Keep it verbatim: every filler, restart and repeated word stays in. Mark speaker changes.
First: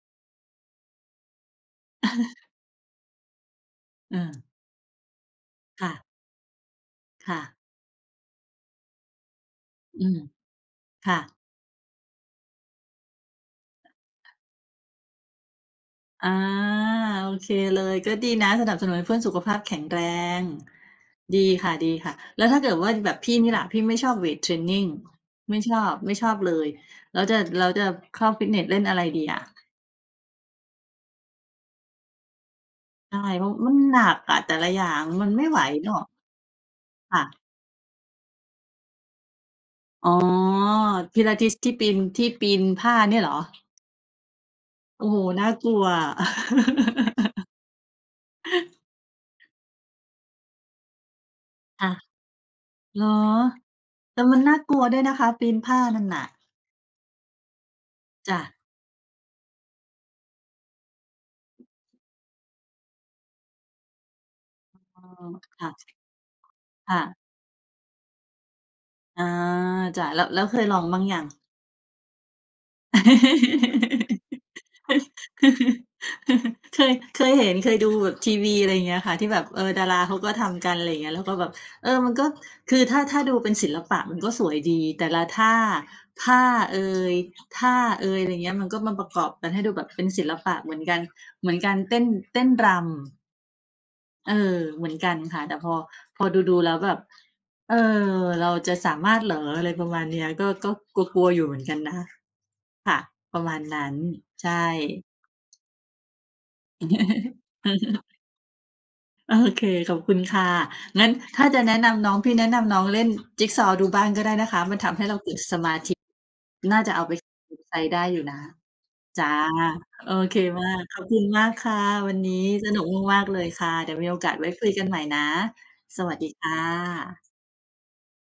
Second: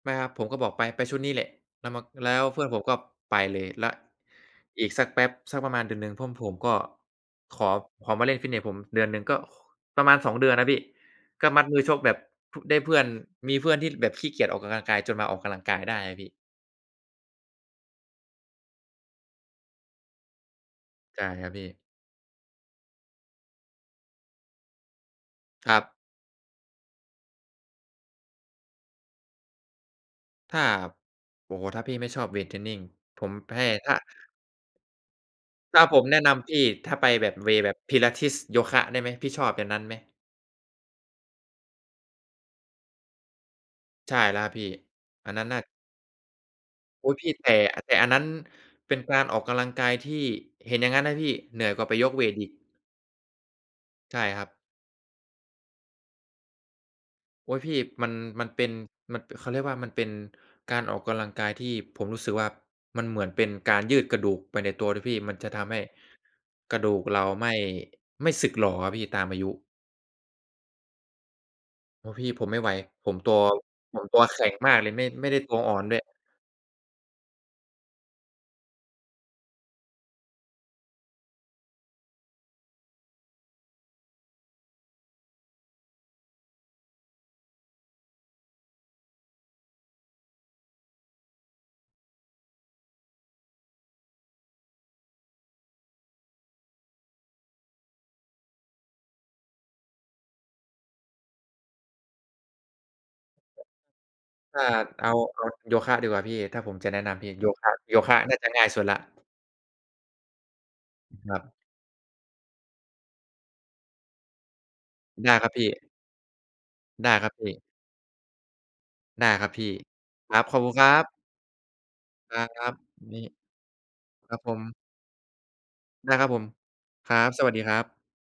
Speaker 1: ไม่ครับ ผมก็บอก "ไป ไปชุดนี้แหละ" แล้วมัน แล้วเพื่อนผมก็ไปเลย แล้ว
Speaker 2: เออ
Speaker 1: อีกสักแป๊บ สักประมา
Speaker 2: ค
Speaker 1: ณ
Speaker 2: ่
Speaker 1: เดือน
Speaker 2: ะ
Speaker 1: หนึ่ง เพื่อนผมก็
Speaker 2: ค่ะ
Speaker 1: ขอ ขอมาเล่นฟิตเนสผมเดือนหนึ่ง ก็ ข ป
Speaker 2: อ
Speaker 1: ร
Speaker 2: ื
Speaker 1: ะมา
Speaker 2: ม
Speaker 1: ณ สอง เดือนนะพี่
Speaker 2: ค่ะ
Speaker 1: ก็มัดมือชกแบบ พ ได้เพื่อน มีเพื่อนที่แบบขี้เกียจออกกำลังกาย จนมาออกกำลังกายได้อะ
Speaker 2: อ
Speaker 1: พี
Speaker 2: า
Speaker 1: ่
Speaker 2: โอเคเลย ก็ดีนะสนับสนุนให้เพื่อนสุขภาพแข็งแรง
Speaker 1: ใช่
Speaker 2: ดี
Speaker 1: ครับพี
Speaker 2: ค
Speaker 1: ่
Speaker 2: ่ะ ๆ แล้วถ้าเกิดว่าแบบพี่นี่ล่ะ พี่ไม่ชอบเวตเทรนนิง ไม่
Speaker 1: ค
Speaker 2: ช
Speaker 1: ร
Speaker 2: อ
Speaker 1: ับ
Speaker 2: บ ไม่ชอบเลย แล้วจะ แล้วจะเข้าฟิตเนสเล่นอะไรดีอะ?
Speaker 1: ถ้า ครับ โอ้โฮ ถ้าพี่ไม่ชอบเวตเทรนนิง
Speaker 2: ใช
Speaker 1: ผ
Speaker 2: ่
Speaker 1: ม
Speaker 2: เพรา
Speaker 1: แ
Speaker 2: ะ
Speaker 1: พ
Speaker 2: ว่า
Speaker 1: ่
Speaker 2: มัน
Speaker 1: ท
Speaker 2: ห
Speaker 1: ะ
Speaker 2: นักอะ แต่ละอย่าง มันไม่ไหว
Speaker 1: ถ้า
Speaker 2: หรอ
Speaker 1: ผ
Speaker 2: ก
Speaker 1: มแนะนำพี่ ถ้าไป
Speaker 2: ค่
Speaker 1: แบ
Speaker 2: ะ
Speaker 1: บ เวย์ แบบ Pilates โยคะ ได้ไหม พี่ชอบอย่างนั้นไหม?
Speaker 2: อ๋อ Pilates ที่ปีน ที่ปีนผ้าเนี่ยเหรอ?
Speaker 1: ใช่แล้วครับพี่
Speaker 2: โอ้โฮ
Speaker 1: อันน
Speaker 2: น
Speaker 1: ั้
Speaker 2: ่
Speaker 1: น
Speaker 2: า
Speaker 1: น่ะ
Speaker 2: กลัวอะ
Speaker 1: อุ๊ย พี่แต่ แต่อันนั้นเป็นการออกกำลังกายที่ เห็นอย่างงั้นนะพี่ เหนื่อยก
Speaker 2: ค
Speaker 1: ว่า
Speaker 2: ่
Speaker 1: ไ
Speaker 2: ะ
Speaker 1: ปยกเวตอีก
Speaker 2: เหรอ?
Speaker 1: ใ
Speaker 2: แ
Speaker 1: ช
Speaker 2: ต่
Speaker 1: ่
Speaker 2: มั
Speaker 1: ค
Speaker 2: น
Speaker 1: รั
Speaker 2: น
Speaker 1: บ
Speaker 2: ่ากลัวด้วยนะคะปีนผ้านั่นน่ะ
Speaker 1: โอ๊ย พี่ มัน
Speaker 2: จ้
Speaker 1: มัน
Speaker 2: ะ
Speaker 1: เป็น มันเป เขาเรียกว่ามันเป็นการออกกำลังกายที่ผมรู้สึกว่า มันเหมือนเป็นการยืดกระดูกไปในตัวด
Speaker 2: อ
Speaker 1: ้
Speaker 2: ้
Speaker 1: ว
Speaker 2: อ
Speaker 1: ยพี่ มันจะท
Speaker 2: ค่
Speaker 1: ำ
Speaker 2: ะ
Speaker 1: ให้ กระด
Speaker 2: ค
Speaker 1: ู
Speaker 2: ่
Speaker 1: ก
Speaker 2: ะ
Speaker 1: เราไม่ ไม่สึกหรออะพี่ต
Speaker 2: อ
Speaker 1: า
Speaker 2: า
Speaker 1: มอายุ
Speaker 2: จ้ะ แล้ว แล้วเคยลองมั่งยัง?
Speaker 1: โอ้ พี่ ผมไม่ไหว ผมตัว ผมตัวแข็งมากเลย ไม่ ไม่ได้ตัวอ่อนด้วย
Speaker 2: เคย เคยเห็น เคยดูแบบทีวี อะไรอย่างเงี้ยค่ะ ที่แบบ เออ ดาราเขาก็ทำกัน อะไรเงี้ย แล้วก็แบบ เออ มันก็ คือถ้า ถ้าดูเป็นศิลปะมันก็สวยดี แต่ละท่า ผ้าเอย ท่าเอย อะไรอย่างเงี้ย มันก็มาประกอบกันให้ดูแบบเป็นศิลปะเหมือนกัน เหมือนการเต้น เต้นรำ เออ เหมือนกันค่ะ แต่พอ พอดู ๆ แล้วแบบ "เออ เราจะสามารถเหรอ?" อะไรประมาณเนี้ย ก็ ก็กลัว ๆ อยู่เหมือนกันนะ ค่ะ ประมาณนั้น ใช่
Speaker 1: ถ้าเอา เอาโยคะดีกว่าพี่ ถ้าผมจะแนะนำพี่ โยคะ โยคะน่าจะง่ายสุดแล้ว
Speaker 2: โอเค ขอบคุณค่ะ งั้น
Speaker 1: ครั
Speaker 2: ถ้า
Speaker 1: บ
Speaker 2: จะแนะนำน้อง พี่แนะนำน้องเล่นจิกซอว์ดูบ้างก็ได้นะคะ มันทำให้เราเ
Speaker 1: ได
Speaker 2: กิ
Speaker 1: ้
Speaker 2: ด
Speaker 1: ครับ
Speaker 2: ส
Speaker 1: พี
Speaker 2: มา
Speaker 1: ่
Speaker 2: ธิ น่าจะเอา
Speaker 1: ได
Speaker 2: ไ
Speaker 1: ้
Speaker 2: ป
Speaker 1: ครับพี
Speaker 2: เว็บ
Speaker 1: ่
Speaker 2: ไซต์ได้อยู่นะ จ
Speaker 1: ได
Speaker 2: ้
Speaker 1: ้
Speaker 2: ะ
Speaker 1: ครับพี่
Speaker 2: โอ
Speaker 1: ค
Speaker 2: เค
Speaker 1: รับขอบ
Speaker 2: มา
Speaker 1: คุณ
Speaker 2: ก
Speaker 1: ครั
Speaker 2: ขอบ
Speaker 1: บ
Speaker 2: คุณมากค่ะ วันนี
Speaker 1: คร
Speaker 2: ้ส
Speaker 1: ับ
Speaker 2: นุก
Speaker 1: น
Speaker 2: ม
Speaker 1: ี
Speaker 2: าก
Speaker 1: ่
Speaker 2: ๆ เลยค่ะ เดี๋ยวมีโอก
Speaker 1: ค
Speaker 2: า
Speaker 1: ร
Speaker 2: ส
Speaker 1: ับ
Speaker 2: ไว
Speaker 1: ผ
Speaker 2: ้คุย
Speaker 1: ม
Speaker 2: กันใหม่นะ ส
Speaker 1: ได
Speaker 2: ว
Speaker 1: ้
Speaker 2: ัส
Speaker 1: ค
Speaker 2: ด
Speaker 1: ร
Speaker 2: ี
Speaker 1: ับผ
Speaker 2: ค
Speaker 1: ม
Speaker 2: ่
Speaker 1: ครั
Speaker 2: ะ
Speaker 1: บ สวัสดีครับ